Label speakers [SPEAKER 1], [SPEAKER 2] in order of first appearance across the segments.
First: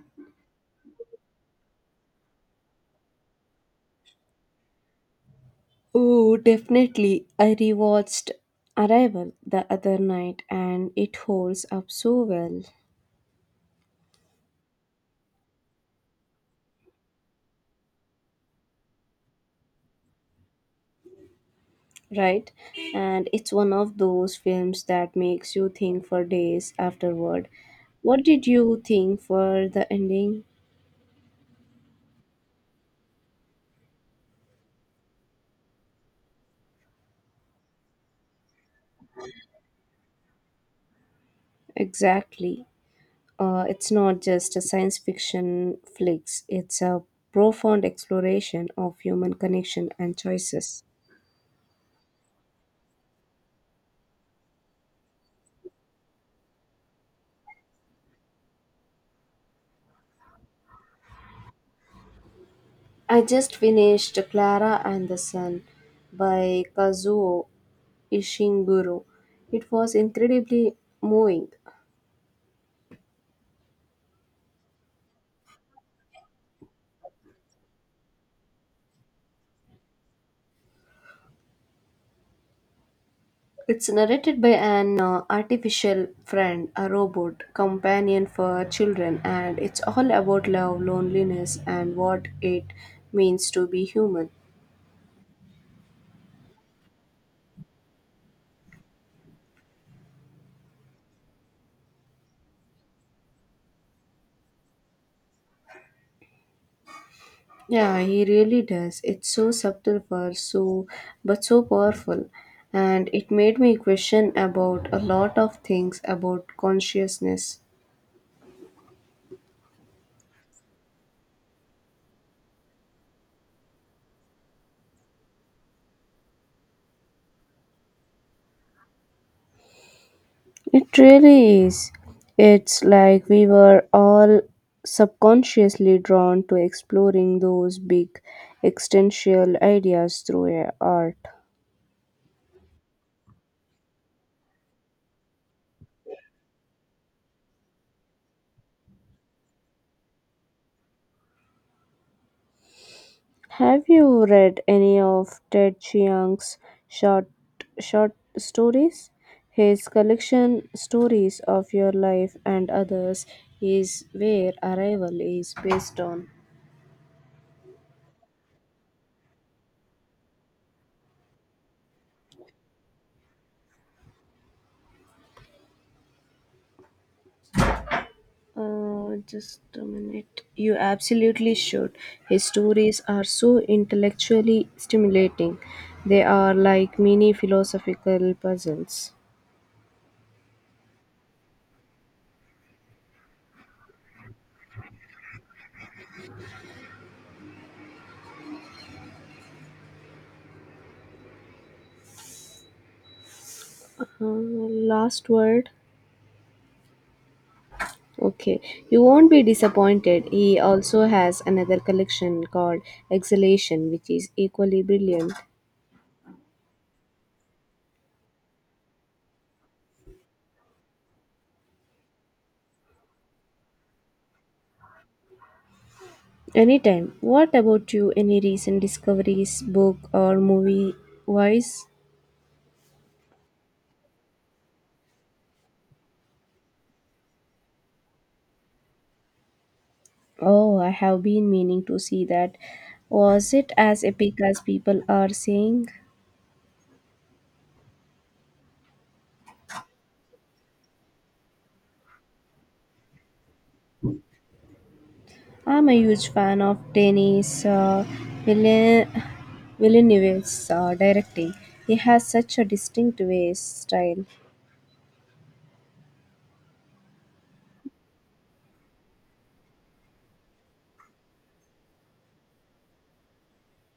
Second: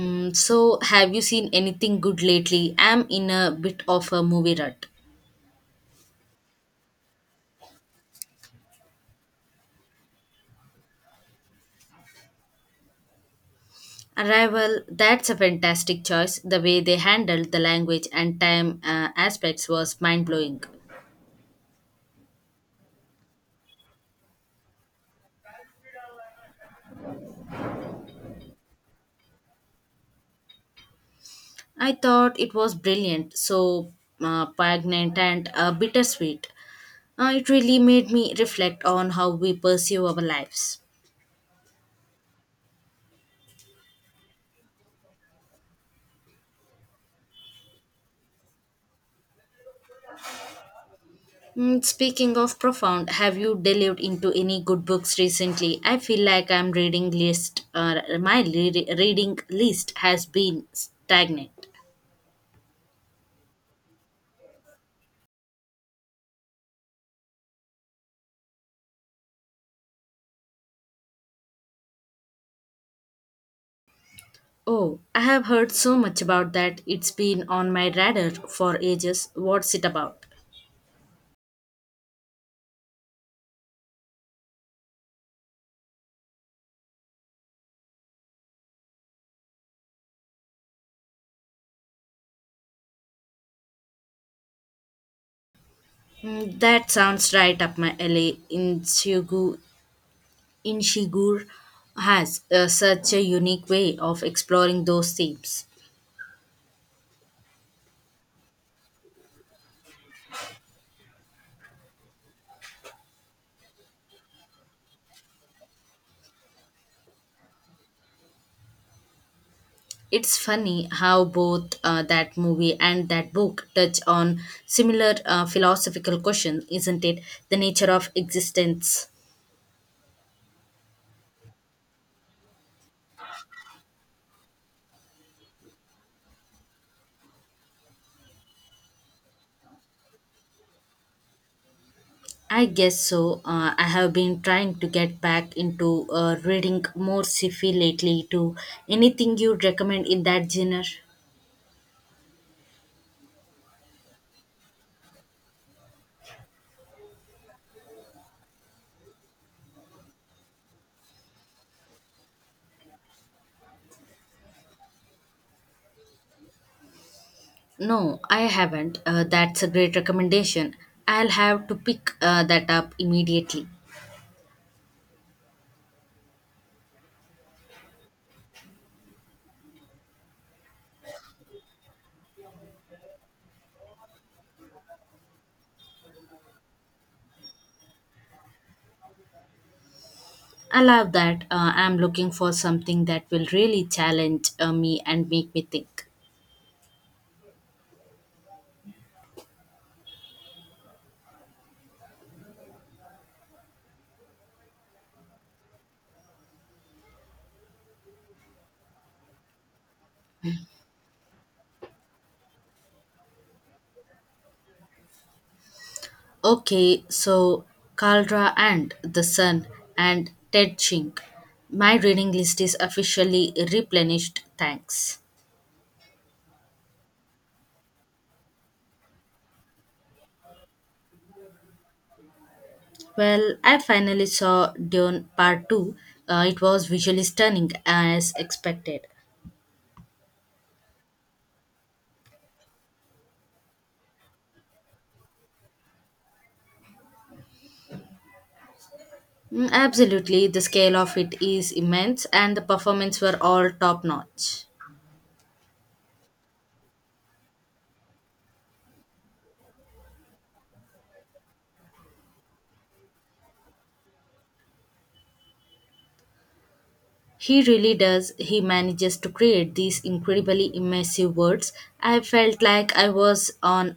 [SPEAKER 1] So, have you seen anything good lately? I'm in a bit of a movie rut.
[SPEAKER 2] Oh, definitely. I rewatched Arrival the other night and it holds up so well,
[SPEAKER 1] Arrival, that's a fantastic choice. The way they handled the language and time aspects was mind blowing.
[SPEAKER 2] right? And it's one of those films that makes you think for days afterward. What did you think for the ending?
[SPEAKER 1] I thought it was brilliant, so poignant and bittersweet. It really made me reflect on how we pursue our lives.
[SPEAKER 2] Exactly. It's not just a science fiction flicks, it's a profound exploration of human connection and choices.
[SPEAKER 1] Speaking of profound, have you delved into any good books recently? I feel like I'm reading list, my reading list has been stagnant.
[SPEAKER 2] I just finished Clara and the Sun by Kazuo Ishiguro. It was incredibly moving.
[SPEAKER 1] Oh, I have heard so much about that. It's been on my radar for ages. What's it about?
[SPEAKER 2] It's narrated by an artificial friend, a robot companion for children, and it's all about love, loneliness, and what it means to be human.
[SPEAKER 1] That sounds right up my alley. Inshigur has such a unique way of exploring those themes.
[SPEAKER 2] Yeah, he really does. It's so subtle for so but so powerful. And it made me question about a lot of things about consciousness.
[SPEAKER 1] It's funny how both that movie and that book touch on similar philosophical questions, isn't it? The nature of existence.
[SPEAKER 2] It really is. It's like we were all subconsciously drawn to exploring those big existential ideas through art.
[SPEAKER 1] I guess so. I have been trying to get back into reading more sci-fi lately too. Anything you'd recommend in that genre?
[SPEAKER 2] Have you read any of Ted Chiang's short short stories? His collection Stories of Your Life and Others is where Arrival is based on.
[SPEAKER 1] No, I haven't. That's a great recommendation. I'll have to pick that up immediately.
[SPEAKER 2] Just a minute. You absolutely should. His stories are so intellectually stimulating. They are like mini philosophical puzzles.
[SPEAKER 1] I love that. I'm looking for something that will really challenge me and make me think.
[SPEAKER 2] Last word. Okay, you won't be disappointed. He also has another collection called Exhalation, which is equally brilliant.
[SPEAKER 1] Okay, so Caldra and The Sun and Ted Chink. My reading list is officially replenished, thanks.
[SPEAKER 2] Anytime. What about you? Any recent discoveries, book or movie wise?
[SPEAKER 1] Well, I finally saw Dune Part 2. It was visually stunning as expected.
[SPEAKER 2] Oh, I have been meaning to see that. Was it as epic as people are saying?
[SPEAKER 1] Absolutely, the scale of it is immense and the performance were all top notch.
[SPEAKER 2] I'm a huge fan of Denis Villen- Villeneuve's directing. He has such a distinct way style.
[SPEAKER 1] He really does. He manages to create these incredibly immersive words. I felt like I was on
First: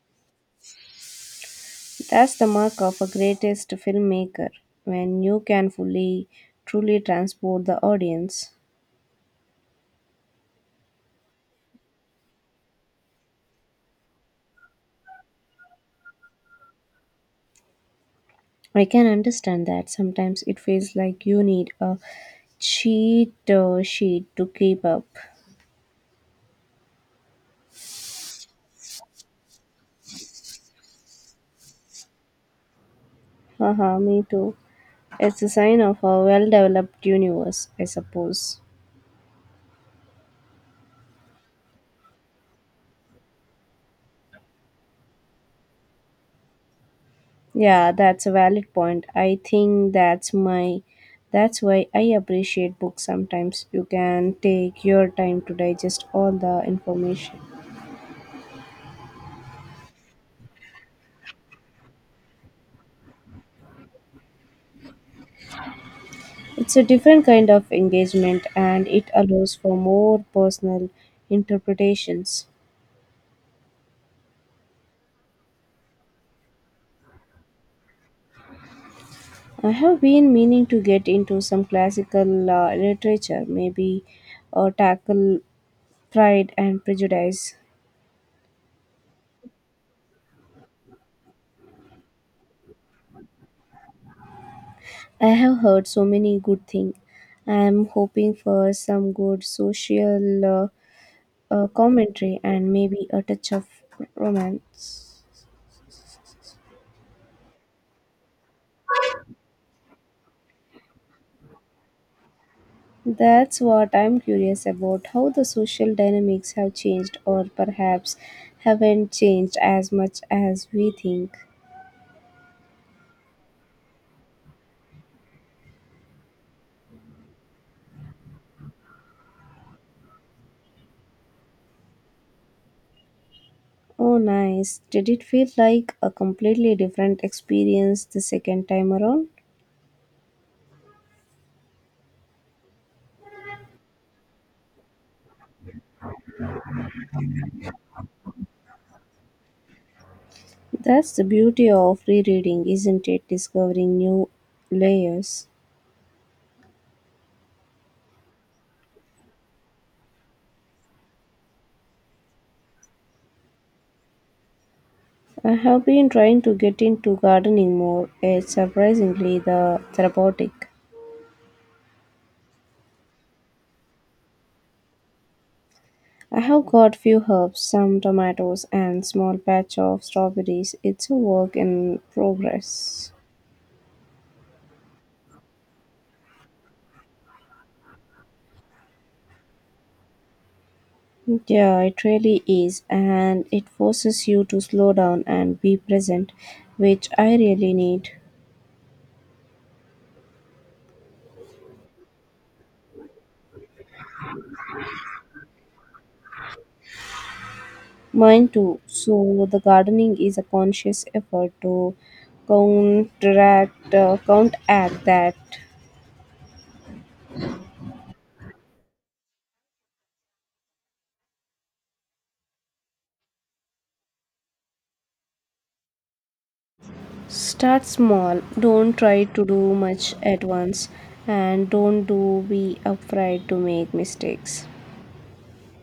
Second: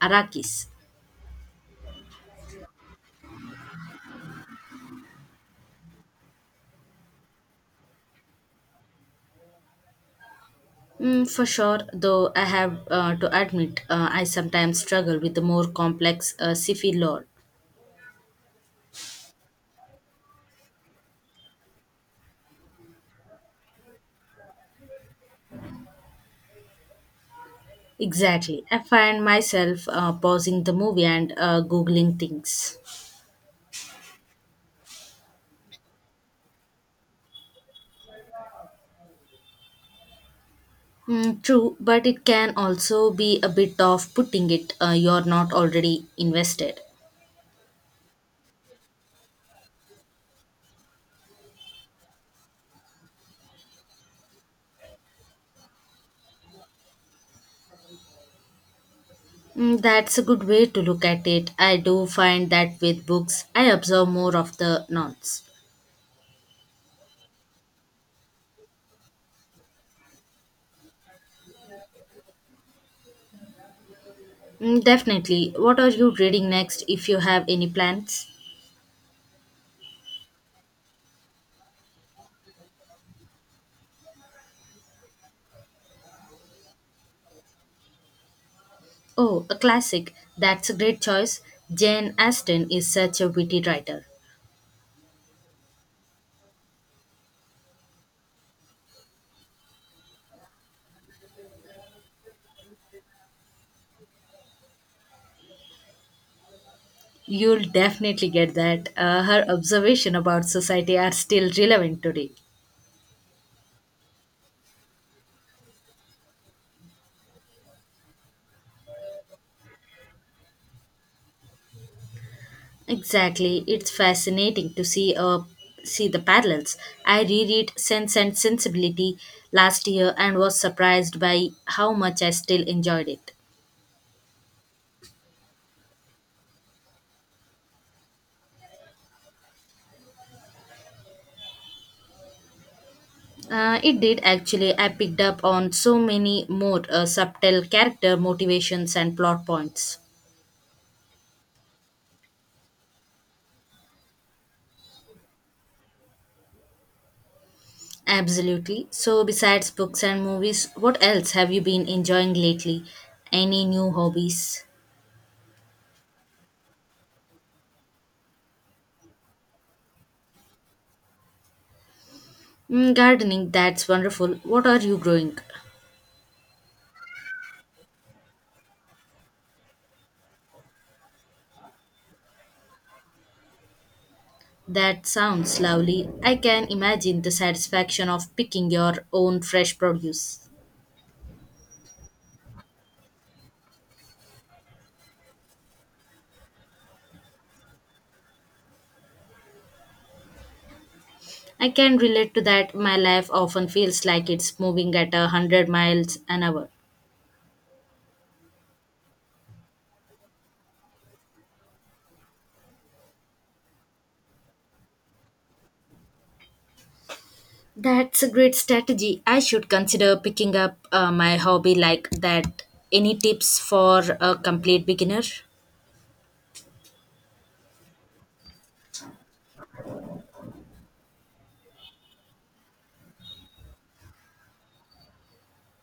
[SPEAKER 1] Arrakis.
[SPEAKER 2] That's the mark of a greatest filmmaker when you can fully, truly transport the audience.
[SPEAKER 1] For sure, though I have to admit, I sometimes struggle with the more complex sci-fi lore.
[SPEAKER 2] I can understand that sometimes it feels like you need a cheat sheet to keep up.
[SPEAKER 1] Exactly. I find myself pausing the movie and googling things.
[SPEAKER 2] Haha, me too. It's a sign of a well developed universe, I suppose.
[SPEAKER 1] True, but it can also be a bit of putting it you're not already invested.
[SPEAKER 2] Yeah, that's a valid point. I think that's why I appreciate books sometimes. You can take your time to digest all the information.
[SPEAKER 1] That's a good way to look at it. I do find that with books, I observe more of the nonce.
[SPEAKER 2] It's a different kind of engagement and it allows for more personal interpretations.
[SPEAKER 1] Definitely. What are you reading next if you have any plans?
[SPEAKER 2] I have been meaning to get into some classical literature, maybe or tackle Pride and Prejudice.
[SPEAKER 1] Oh, a classic. That's a great choice. Jane Austen is such a witty writer.
[SPEAKER 2] I have heard so many good things. I am hoping for some good social commentary and maybe a touch of romance.
[SPEAKER 1] You'll definitely get that. Her observation about society are still relevant today.
[SPEAKER 2] That's what I'm curious about how the social dynamics have changed, or perhaps haven't changed as much as we think.
[SPEAKER 1] Exactly. It's fascinating to see the parallels. I reread Sense and Sensibility last year and was surprised by how much I still enjoyed it.
[SPEAKER 2] Oh, nice. Did it feel like a completely different experience the second time around?
[SPEAKER 1] It did actually. I picked up on so many more subtle character motivations and plot points.
[SPEAKER 2] That's the beauty of rereading, isn't it? Discovering new layers.
[SPEAKER 1] Absolutely. So, besides books and movies, what else have you been enjoying lately? Any new hobbies?
[SPEAKER 2] I have been trying to get into gardening more. It's surprisingly the therapeutic.
[SPEAKER 1] Gardening, that's wonderful. What are you growing?
[SPEAKER 2] I have got few herbs, some tomatoes and small patch of strawberries. It's a work in progress.
[SPEAKER 1] That sounds lovely. I can imagine the satisfaction of picking your own fresh produce.
[SPEAKER 2] Yeah, it really is and it forces you to slow down and be present, which I really need.
[SPEAKER 1] I can relate to that. My life often feels like it's moving at 100 miles an hour.
[SPEAKER 2] Mine too. So the gardening is a conscious effort to counteract that.
[SPEAKER 1] That's a great strategy. I should consider picking up my hobby like that. Any tips for a complete beginner?
[SPEAKER 2] Start small. Don't try to do much at once and don't do be afraid to make mistakes.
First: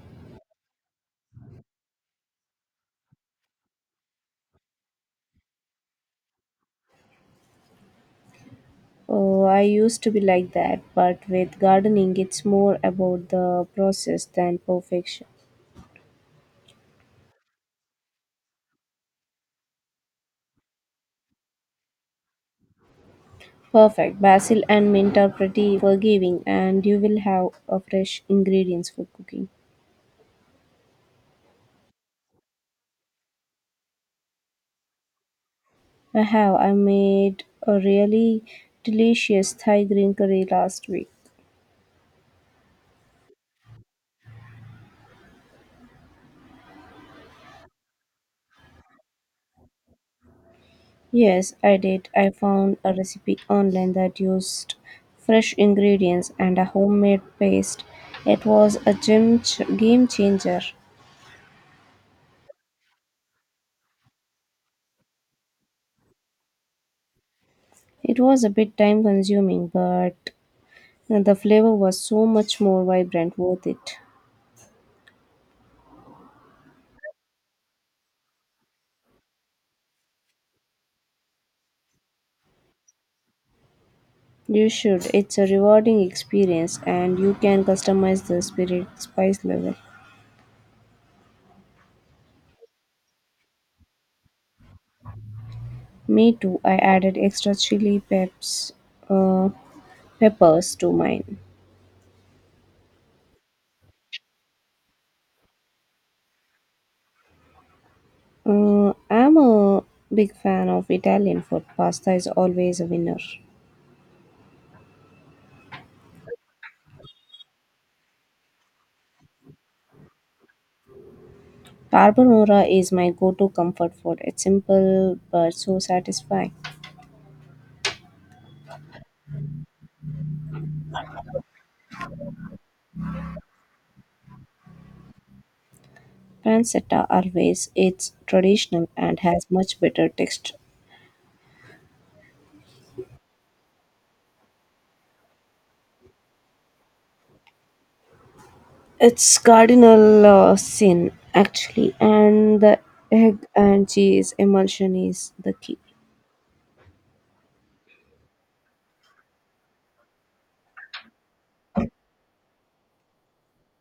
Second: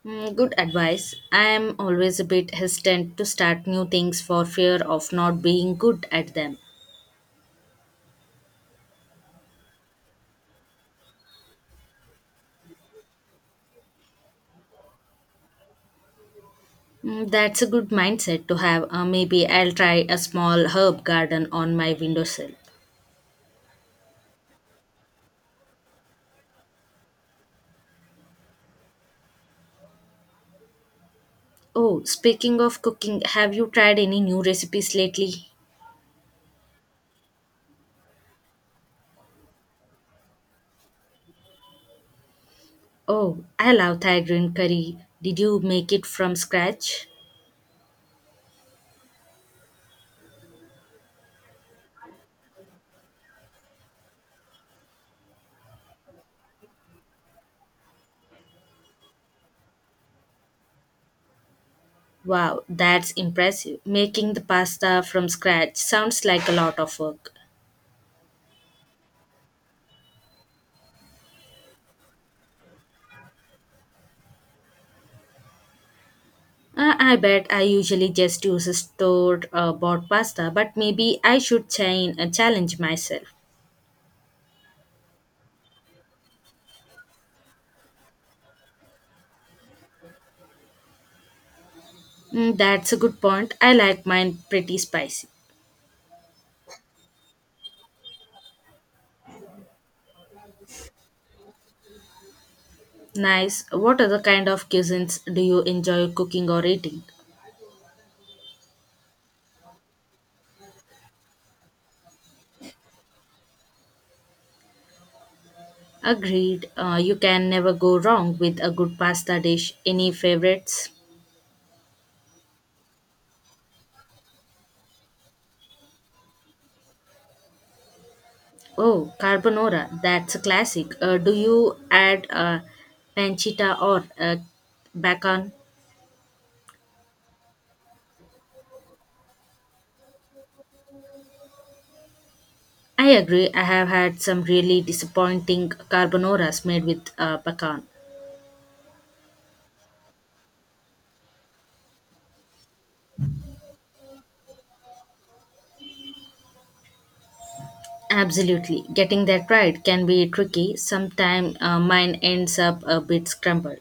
[SPEAKER 1] Good advice. I am always a bit hesitant to start new things for fear of not being good at them.
[SPEAKER 2] Oh, I used to be like that, but with gardening it's more about the process than perfection.
[SPEAKER 1] That's a good mindset to have. Maybe I'll try a small herb garden on my windowsill.
[SPEAKER 2] Perfect. Basil and mint are pretty forgiving and you will have a fresh ingredients for cooking.
[SPEAKER 1] Oh, speaking of cooking, have you tried any new recipes lately?
[SPEAKER 2] I made a really delicious Thai green curry last week.
[SPEAKER 1] Oh, I love Thai green curry. Did you make it from scratch?
[SPEAKER 2] Yes, I did. I found a recipe online that used fresh ingredients and a homemade paste. It was a game changer.
[SPEAKER 1] Wow, that's impressive. Making the pasta from scratch sounds like a lot of work.
[SPEAKER 2] It was a bit time consuming, but the flavor was so much more vibrant, worth it.
[SPEAKER 1] I bet I usually just use store bought pasta, but maybe I should challenge myself.
[SPEAKER 2] You should. It's a rewarding experience and you can customize the spirit spice level.
[SPEAKER 1] That's a good point. I like mine pretty spicy.
[SPEAKER 2] Me too. I added extra uh, peppers to mine.
[SPEAKER 1] Nice. What other kind of cuisines do you enjoy cooking or eating?
[SPEAKER 2] I'm a big fan of Italian food. Pasta is always a winner.
[SPEAKER 1] Agreed. You can never go wrong with a good pasta dish. Any favorites?
[SPEAKER 2] Carbonara is my go-to comfort food. It's simple but so satisfying.
[SPEAKER 1] Oh, carbonara. That's a classic. Do you add pancetta or bacon?
[SPEAKER 2] Pancetta always it's traditional and has much better texture.
[SPEAKER 1] I agree. I have had some really disappointing carbonoras made with pecan.
[SPEAKER 2] It's cardinal sin actually, and the egg and cheese emulsion is the key.
[SPEAKER 1] Absolutely. Getting that right can be tricky. Sometimes mine ends up a bit scrambled.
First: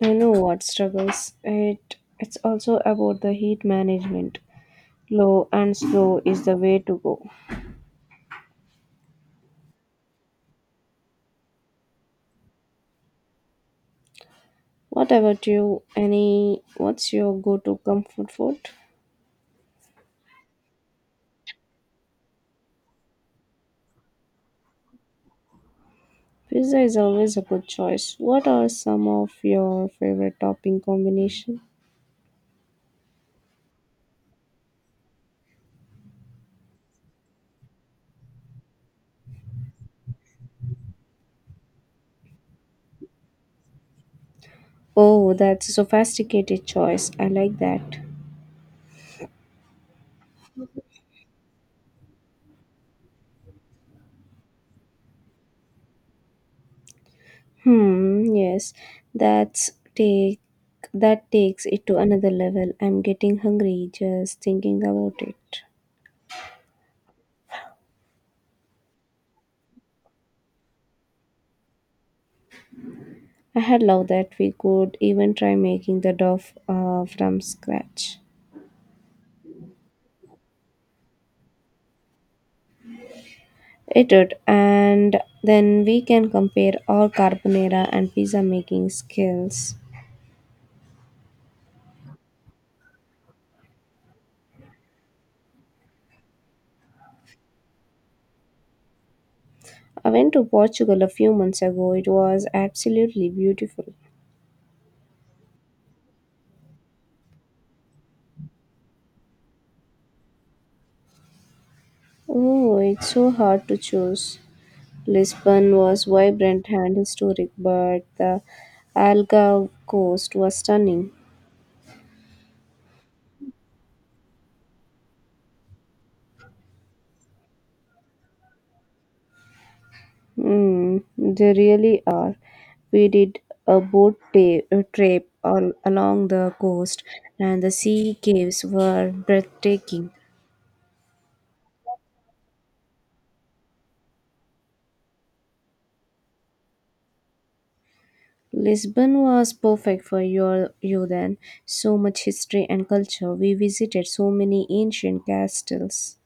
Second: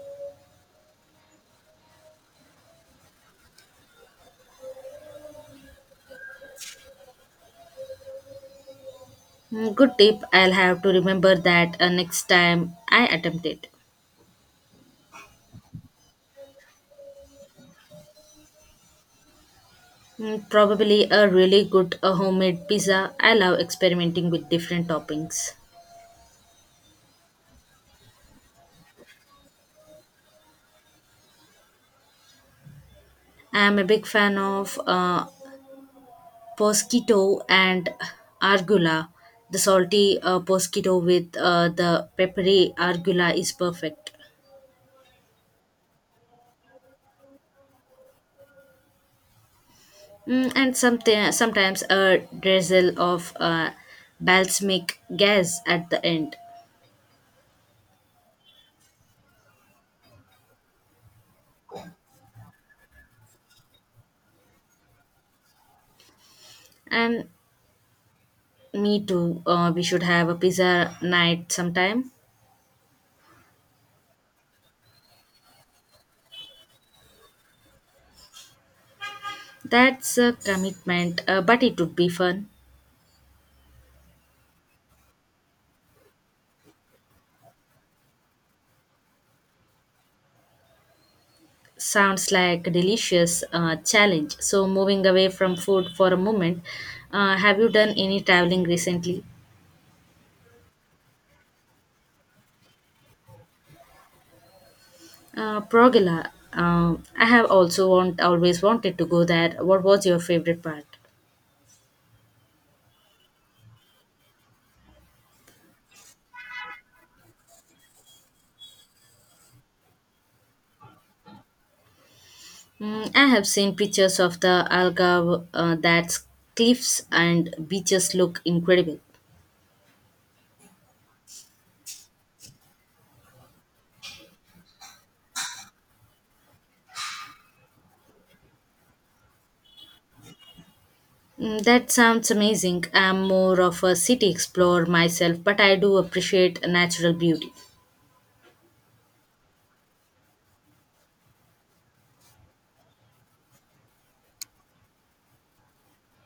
[SPEAKER 2] I know what struggles it. It's also about the heat management. Low and slow is the way to go.
[SPEAKER 1] Good tip. I'll have to remember that next time I attempt it.
[SPEAKER 2] What about you? Any what's your go-to comfort food?
[SPEAKER 1] Probably a really good homemade pizza. I love experimenting with different toppings.
[SPEAKER 2] Pizza is always a good choice. What are some of your favorite topping combination?
[SPEAKER 1] I'm a big fan of Prosciutto and argula. The salty prosciutto with the peppery argula is perfect.
[SPEAKER 2] Oh, that's a sophisticated choice. I like that.
[SPEAKER 1] And sometimes a drizzle of balsamic gas at the end.
[SPEAKER 2] Hmm, yes. That's take that takes it to another level. I'm getting hungry just thinking about it.
[SPEAKER 1] And me too, we should have a pizza night sometime.
[SPEAKER 2] I had love that we could even try making the dough from scratch.
[SPEAKER 1] That's a commitment, but it would be fun.
[SPEAKER 2] It did, and then we can compare our carbonara and pizza making skills.
[SPEAKER 1] Sounds like a delicious challenge. So, moving away from food for a moment, have you done any traveling recently?
[SPEAKER 2] I went to Portugal a few months ago. It was absolutely beautiful.
[SPEAKER 1] Progala, I have also always wanted to go there. What was your favorite part?
[SPEAKER 2] Oh, it's so hard to choose. Lisbon was vibrant and historic, but the Algarve coast was stunning.
[SPEAKER 1] I have seen pictures of the Algarve, that's cliffs and beaches look incredible.
[SPEAKER 2] Mm, they really are. We did a trip all along the coast, and the sea caves were breathtaking.
[SPEAKER 1] That sounds amazing. I'm more of a city explorer myself, but I do appreciate natural beauty.
[SPEAKER 2] Lisbon was perfect for you then. So much history and culture. We visited so many ancient castles.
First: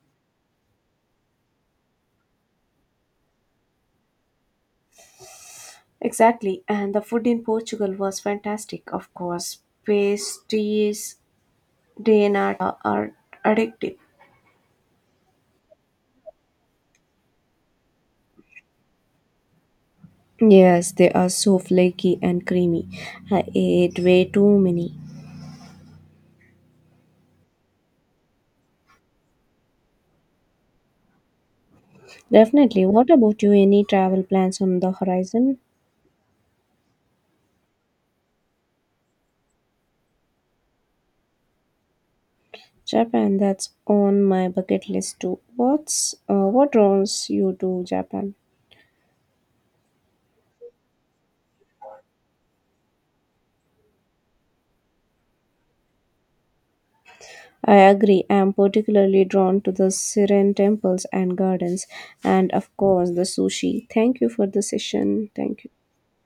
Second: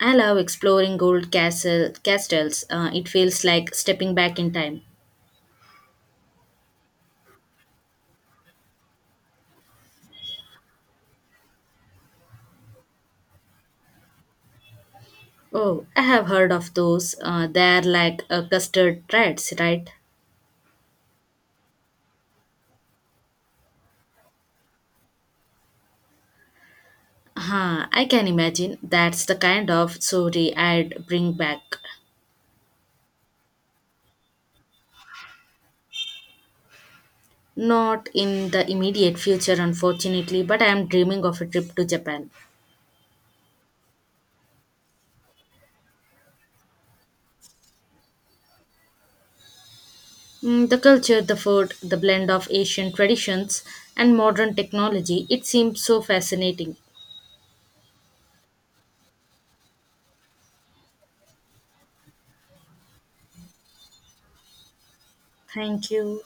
[SPEAKER 1] I love exploring old castles. It feels like stepping back in time.
[SPEAKER 2] Exactly, and the food in Portugal was fantastic, of course. Pastries de nata are addictive.
[SPEAKER 1] Oh, I have heard of those. They're like custard treads, right?
[SPEAKER 2] Yes, they are so flaky and creamy. I ate way too many.
[SPEAKER 1] Huh, I can imagine that's the kind of story I'd bring back.
[SPEAKER 2] Definitely. What about you? Any travel plans on the horizon?
[SPEAKER 1] Not in the immediate future, unfortunately, but I am dreaming of a trip to Japan.
[SPEAKER 2] Japan, that's on my bucket list too. What draws you to Japan?
[SPEAKER 1] The culture, the food, the blend of Asian traditions and modern technology, it seems so fascinating.
[SPEAKER 2] I agree. I am particularly drawn to the serene temples and gardens, and of course, the sushi. Thank you for the session. Thank you.
[SPEAKER 1] Thank you.